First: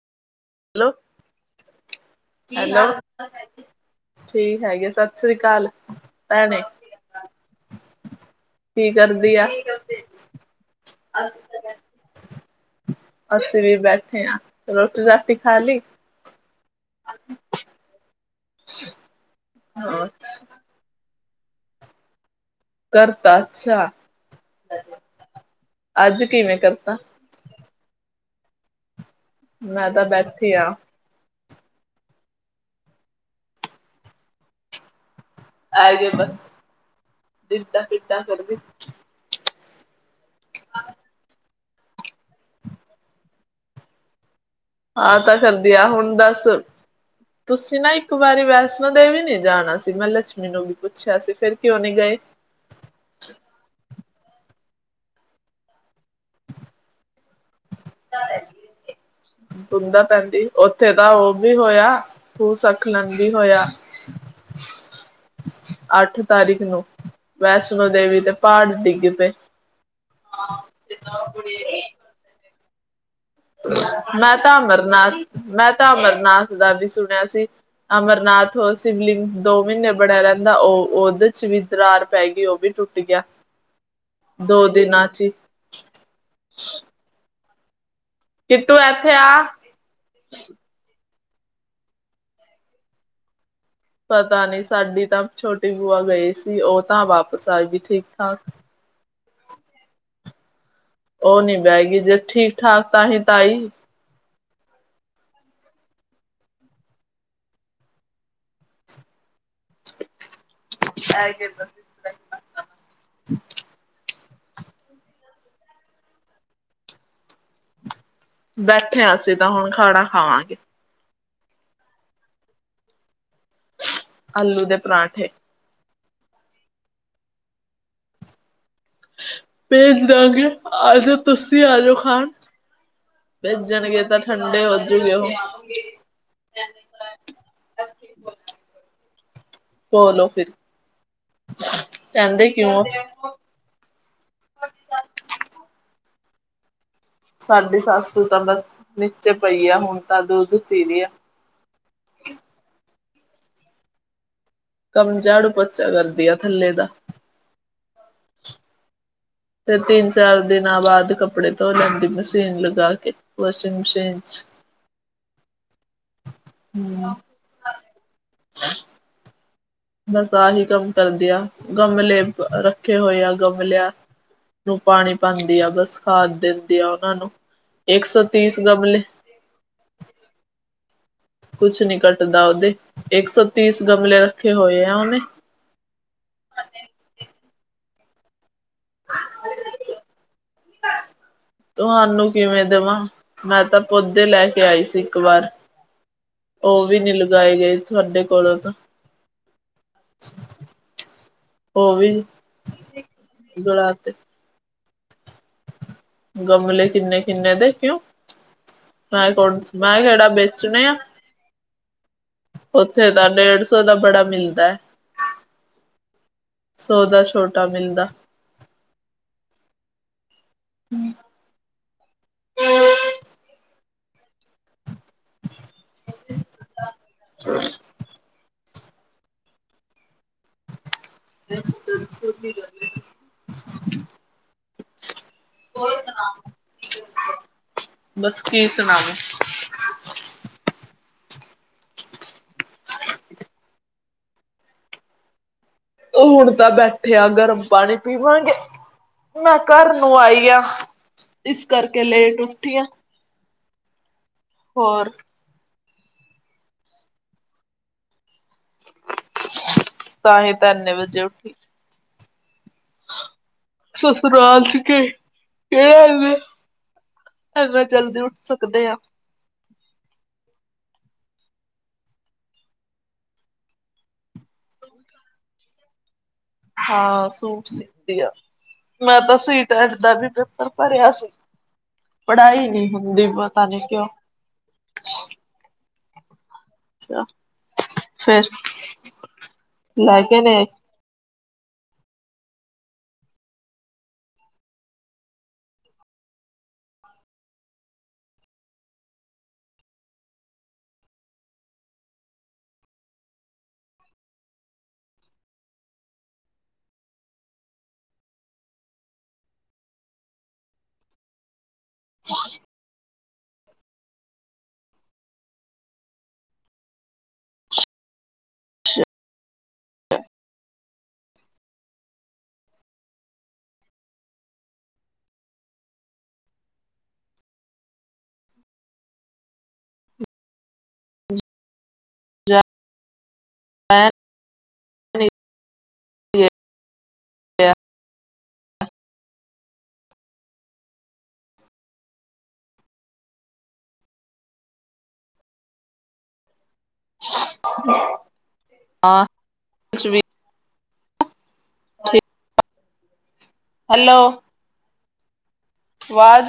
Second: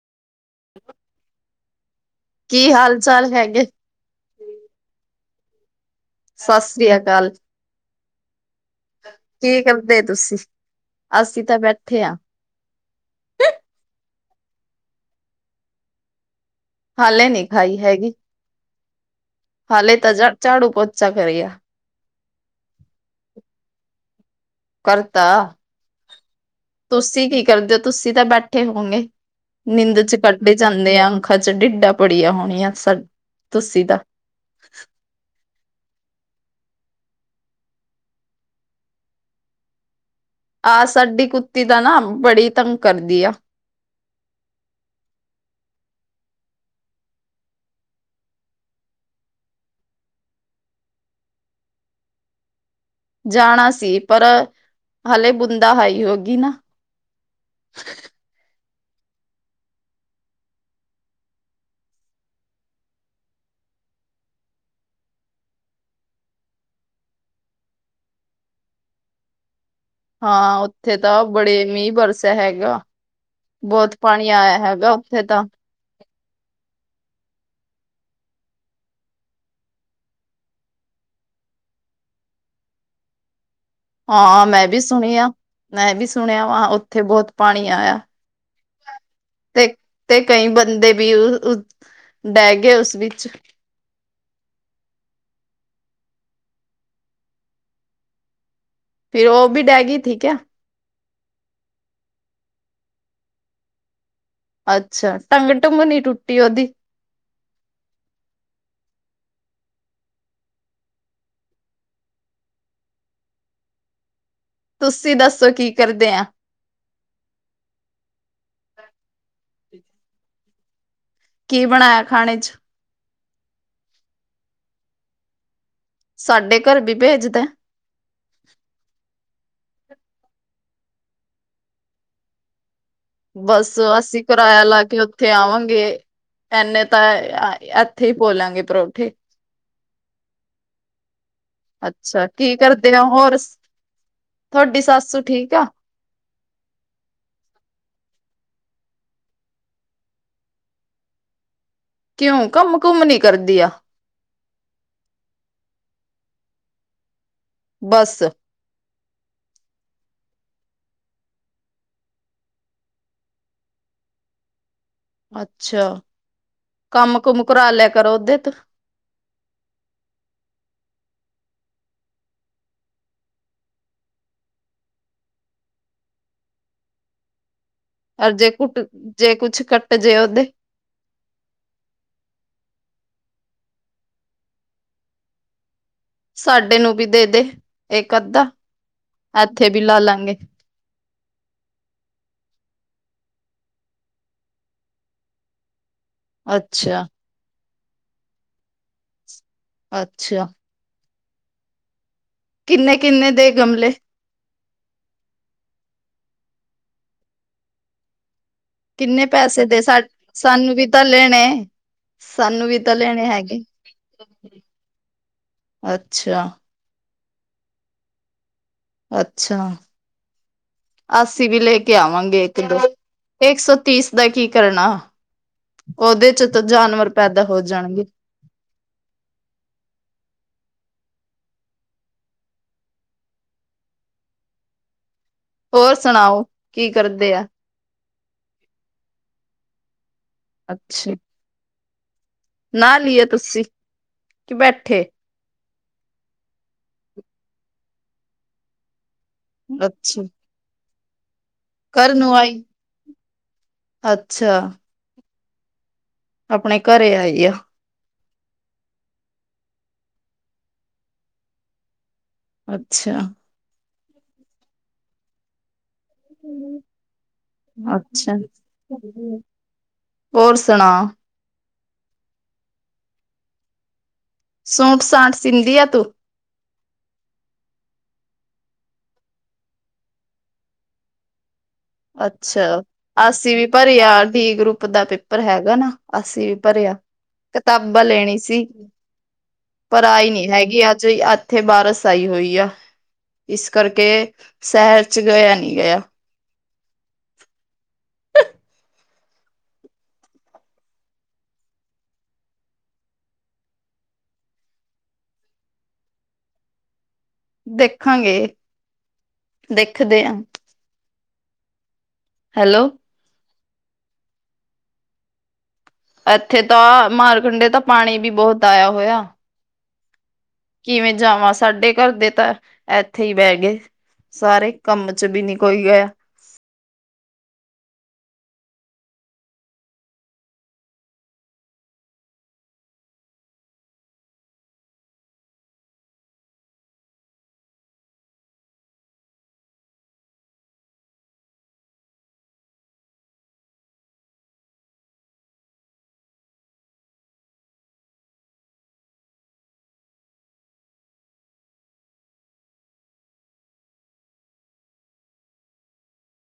Hello ਕੀ hello. ਹਾਲ ਚਾਲ ਹੈਗੇ? ਠੀਕ ਹੈਗੇ ਸਤਿ ਸ੍ਰੀ ਅਕਾਲ। ਭੈਣੇ ਸਤਿ ਸ੍ਰੀ ਅਕਾਲ। ਕੀ ਕਰਦੀ ਆ। ਕੀ ਕਰਦੇ ਤੁਸੀਂ? ਅਸੀਂ ਤਾਂ ਬੈਠੇ ਆ। ਅਸੀਂ ਵੀ ਬੈਠੇ ਹਾਂ ਰੋਟੀ ਰਾਟੀ ਖਾ ਲਈ। ਹਾਲੇ ਨੀ ਖਾਈ ਹੈਗੀ ਹਾਲੇ ਹਾਂ ਤਾਂ ਝਾੜੂ ਪੋਚਾ ਕਰਿਆ। ਕਰਤਾ ਅੱਛਾ ਕਰਤਾ। ਅੱਜ ਕਿਵੇਂ ਕਰਤਾਂ। ਤੁਸੀਂ ਕੀ ਕਰਦੇ ਹੋ ਤੁਸੀਂ ਤਾਂ ਬੈਠੇ ਹੋਣੇ ਮੈਂ ਨਿੰਦ ਤਾਂ ਚ ਬੈਠੀ ਪੜਦੇ ਜਾਂਦੇ ਆ। ਅੱਖਾਂ ਚ ਡਿੱਡਾ ਪੜੀਆਂ ਹੋਣੀਆਂ ਤੁਸੀਂ ਦਾ ਆਏ ਗਏ ਬਸ ਦਿਦਾ ਫਿਰਦਾ ਕਰਦੀ। ਆਹ ਸਾਡੀ ਕੁੱ। ਕੁਤੀ ਤਾਂ ਨਾ ਬੜੀ ਤੰਗ ਕਰਦੀ ਆ। ਆਹ ਤਾਂ ਕਰਦੀ ਆ ਹੁਣ ਦੱਸ। ਤੁਸੀਂ ਨਾ ਇੱਕ ਵਾਰੀ ਵੈਸ਼ਨੋ ਦੇਵੀ ਵੀ ਜਾਣਾ ਸੀ ਮੈਂ ਲੱਛਮੀ ਨੂੰ ਵੀ ਪੁੱਛਿਆ ਸੀ ਫਿਰ ਕਿਉਂ ਨਹੀਂ ਗਏ। ਜਾਣਾ ਸੀ ਪਰ ਹਾਲੇ ਬੁੰਦਾ ਹਾਈ ਹੋ ਗਈ ਨਾ। ਬੁੰਦਾ ਪੈਂਦੀ ਓਥੇ ਤਾਂ ਓ ਵੀ ਹੋਏਆ। ਭੂਸਖਲਨ ਵੀ ਹੋਏਆ। ਅੱਠ ਤਾਰੀਖ ਨੂੰ। ਵੈਸ਼ਨੋ ਦੇਵੀ ਦੇ ਪਾੜ ਡਿੱਗ ਪੇ। ਹਾਂ, ਓਥੇ ਤਾਂ ਬੜੇ ਮੀਂ ਬਰਸੇ ਹੈਗਾ। ਬਹੁਤ ਪਾਣੀ ਮੈਂ ਆਇਆ ਤਾਂ ਹੈਗਾ ਅਮਰਨਾਥ ਉੱਥੇ ਤਾਂ। ਮੈਂ ਤਾਂ ਅਮਰਨਾਥ ਦਾ ਵੀ ਸੁਣੇਆ ਸੀ। ਅਮਰਨਾਥ ਓ ਸ਼ਿਵਲਿੰਗ ਦੋ ਮੀਨੇ ਬਣੇਆ ਰੈਂਦਾ ਓ ਓਦੇ ਚ ਵੀ ਦਰਾਰ ਪੈਗੀ ਓ ਵੀ ਟੁੱਟ ਗਯਾ। ਹਾਂ ਮੈਂ ਵੀ ਸੁਣੇਆ, ਮੈਂ ਵੀ ਸੁਣੇਆ ਵਾ ਓਥੇ ਬੋਤ ਪਾਣੀ ਆਏਆ। ਕਿਟੂ ਐਥੇ ਆ। ਤੇ ਤੇ ਕਈ ਬੰਦੇ ਵੀ ਉ ਉ ਡੈ ਗਏ ਉਸ ਵਿੱਚ ਪਤਾ ਨੀ ਸਾਡੀ ਤਾਂ ਛੋਟੀ ਬੂਆ ਗਈ ਸੀ। ਓ ਤਾਂ ਵਾਪਸ ਆਗੀ ਠੀਕ ਠਾਕ। ਫਿਰ ਓ ਵੀ ਡੈ ਗੀ ਥੀ ਕਆ? ਓ ਨੀ ਬਹ ਗੀ। ਜੇ ਠੀਕ ਠਾਕ ਤਾਂਹੀ ਤਾਂ ਆਈ। ਅੱਛਾ। ਟੰਗ ਟੁੰਗ ਨੀ ਟੁੱਟੀ ਓਦੀ। ਐ ਕੇ ਦਸਦੀ। ਤੁਸੀ ਦੱਸੋ ਕੀ ਕਰਦੇ ਆ? ਬੈਠੇ ਆਂ ਅਸੀ ਤਾਂ ਹੁਣ ਖਾਣਾ ਖਾਵਾਂਗੇ। ਕੀ ਬਣਾਏਆ ਖਾਣੇ ਚ? ਆਲੂ ਦੇ ਪਰਾਂਠੇ। ਸਾਡੇ ਘਰ ਵੀ ਭੇਜ ਦੇ। ਭੇਜ ਦਾਂਗੇ। ਆਜੋ ਤੁਸੀ ਆ ਜਓ ਖਾਣ। ਬਸ ਭੇਜਣਗੇ ਤਾਂ ਅਸੀ ਕਰਾਏਆ ਠੰਡੇ ਲਾ ਕੇ ਹੋਜੂਗੇ ਉਹ। ਓਥੇ ਆਵਾਂਗੇ। ਐਨੇ ਤਾਂ ਅ ਐਥੇ ਈ ਪੋ ਲਾਂਗੇ ਪਰੌਠੇ। ਪੋ ਲੋ ਫਿਰ। ਅੱਛਾ। ਕਹਿੰਦੇ ਕੀ ਕਿਉਂ ਹੋ? ਕਰਦੇ ਨੇ ਹੋਰ ਤੁਹਾਡੀ ਸੱਸ ਠੀਕ ਆ? ਸਾਡੀ ਸਾਸੂ ਤਾਂ ਬਸ ਨੀਚੇ ਪਈ ਆ। ਹੁਣ ਤਾਂ ਦੁੱਧ ਪੀ ਰੀ ਆ। ਕਿਉਂ ਕਮ ਕੁੁੰਮ ਨੀ ਕਰਦੀ ਆ। ਕੰਮ ਝਾੜੂ ਪੋਚਾ ਕਰਦੀ ਆ ਥੱਲੇ ਦਾ। ਬਸ। ਤੇ ਤਿੰਨ ਚਾਰ ਦਿਨਾਂ ਬਾਦ ਕੱਪੜੇ ਧੋ ਲੈਂਦੀ ਮਸ਼ੀਨ ਲਗਾ ਕੇ। ਵੋਸ਼ਿੰਗ ਮਸ਼ੀਨ ਚ। ਅੱਛਾ। ਹੂੰ। ਕੰਮ ਕੁਮ ਕਰਾ ਲੇਆ ਕਰੋ ਓਦੇ ਤ। ਬਸ ਆਹੀ ਕੰਮ ਕਰਦੀ ਆ। ਗਮਲੇ ਰੱਖੇ ਹੋਏ ਆ ਗਮਲੇਆ ਨੂੰ ਪਾਣੀ ਪਾਂਦੀ ਆ ਬਸ ਖਾਦ ਦੇਂਦੀ ਆ ਓਨਾਂ ਨੂੰ। ਇੱਕ ਸੌ ਅਰ ਜੇ ਤੀਸ ਕੁੱਟ ਗਮਲੇ ਜੇ ਕੁੱਛ ਕੱਟ ਜੇ ਓਦੇ। ਕੁਛ ਨੀ ਕੱਟਦਾ ਓਦੇ। ਏਕ ਸੌ ਤੀਸ ਗਮਲੇ ਰੱਖੇ ਹੋਏ ਆ ਓਨੇ। ਸਾਡੇ ਨੂੰ ਵੀ ਦੇ ਦੇ ਏਕ ਅੱਧਾ। ਐਥੇ ਵੀ ਲਾ ਲਾਂਗੇ। ਤੁਹਾਨੂੰ ਕਿਵੇਂ ਦਵਾਂ, ਮੈਂ ਤੇ ਪੌਦੇ ਲੈ ਕੇ ਆਈ ਸੀ ਇੱਕ ਵਾਰ। ਔ ਵੀ ਅੱਛਾ ਨੀ ਲਗਾਏ ਗਏ ਤੁਹਾਡੇ ਕੋਲੋਂ ਤਾਂ। ਅੱਛਾ। ਓ ਵੀ। ਕਿੰਨੇ ਕਿੰਨੇ ਦੇ ਗਲਾ ਗਮਲੇ? ਤੇ ਗਮਲੇ ਕਿੰਨੇ ਕਿੰਨੇ ਦੇ ਕਿਉਂ? ਕਿੰਨੇ ਮੈਂ ਕੌਣ ਪੈਸੇ ਦੇ ਮੈਂ ਸਾ ਕਿਹੜਾ ਸਾਨੂੰ ਵੇਚਣੇ ਵੀ ਆ ਤਾਂ ਲੇਣੇ। ਸਾਨੂੰ ਵੀ ਤਾਂ ਉੱਥੇ ਲੇਣੇ ਡੇਢ ਹੈਗੇ। ਸੌ ਦਾ ਬੜਾ ਮਿਲਦਾ ਅੱਛਾ। ਸੌਦਾ ਛੋਟਾ ਬਿੰਦਾ ਅੱਛਾ ਅਸ ਅਸੀਂ ਵੀ ਲੈ ਕੇ ਆਵਾਂਗੇ ਇੱਕ ਦੋ ਇੱਕ ਸੌ ਤੀਸ ਦਾ ਕੀ ਕਰਨਾ ਉਹਦੇ ਚ ਤਾਂ ਜਾਨਵਰ ਪੈਦਾ ਹੋ ਜਾਣਗੇ। [unintelligible] ਹੋਰ ਸੁਣਾਓ ਕੀ ਕਰਦੇ ਆ? ਬਸ ਕੀ ਸੁਣਾਓ? ਅੱਛਾ, ਨਾਲ ਈਏ ਤੁਸੀਂ, ਬੈਠੇ ਉਹ ਹੁਣ ਤਾਂ ਬੈਠੇ ਆ ਗਰਮ ਪਾਣੀ ਪੀਵਾਂਗੇ। ਮੈਂ ਘਰ ਨੂੰ ਅੱਛਾ ਆਈ ਆ ਇਸ ਕਰਕੇ ਘਰ ਨੂੰ ਲੇਟ ਆਈ ਉੱਠੀ ਆ। ਅੱਛਾ, ਹੋਰ ਆਪਣੇ ਘਰੇ ਆਈ ਆ। ਤਾਂਹੀ ਤਾਂ ਇੰਨੇ ਵਜੇ ਉੱਠੀ ਅੱਛਾ, ਸਸੁਰਾਲ ਚ [unintelligible] ਇੰਨਾ ਜਲਦੀ ਅੱਛਾ, ਉੱਠ ਸਕਦੇ ਆ ਹੋਰ ਸੁਣਾ? ਸੂਟ ਸਾਂਟ ਸੀਂਦੀ ਆ ਤੂੰ? ਹਾਂ ਸੂਟ ਸੀਂਧੀ ਆ। ਮੈਂ ਤਾਂ ਸੀਟੈਟ ਦਾ ਵੀ ਪੇਪਰ ਭਰਿਆ ਸੀ। ਪੜ੍ਹਾਈ ਅੱਛਾ ਨੀ ਹੁੰਦੀ ਅਸੀ ਵੀ ਪਤਾ ਨੀ ਭਰੀ ਕਿਉਂ ਆ ਡੀ ਗਰੁੱਪ ਦਾ ਪੇਪਰ ਹੈਗਾ ਨਾ। ਅੱਸੀ ਵੀ ਭਰਿਆ ਅੱਛਾ ਕਿਤਾਬਾਂ ਲੈਣੀ ਫਿਰ ਸੀ ਪਰ ਲੈ ਆਈ ਕੇ ਨਹੀਂ ਨੇ ਹੈਗੀ ਅੱ ਜ ਇੱਥੇ ਬਾਰਸ ਆਈ ਹੋਈ ਆ। ਇਸ ਕਰਕੇ ਸ਼ਹਿਰ ਚ ਗਿਆ ਨਹੀਂ ਗਿਆ। ਦੇਖਾਂਗੇ ਦੇਖਦੇ ਹਾਂ। [unintelligible] ਹੈਲੋ, ਇੱਥੇ ਤਾਂ ਮਾਰਖੰਡੇ ਤਾਂ ਪਾਣੀ ਵੀ ਬਹੁਤ ਆਇਆ ਹੋਇਆ। [unintelligible] ਕਿਵੇਂ ਜਾਵਾਂ ਸਾਡੇ ਘਰ ਦੇ ਤਾਂ ਇੱਥੇ ਹੀ ਬਹਿ ਗਏ। ਸਾਰੇ ਕੰਮ ਚ ਵੀ ਨਹੀਂ ਕੋਈ ਗਿਆ। [unintelligible] [unintelligible] [unintelligible] ਹੈਲੋ। ਵਾਜ਼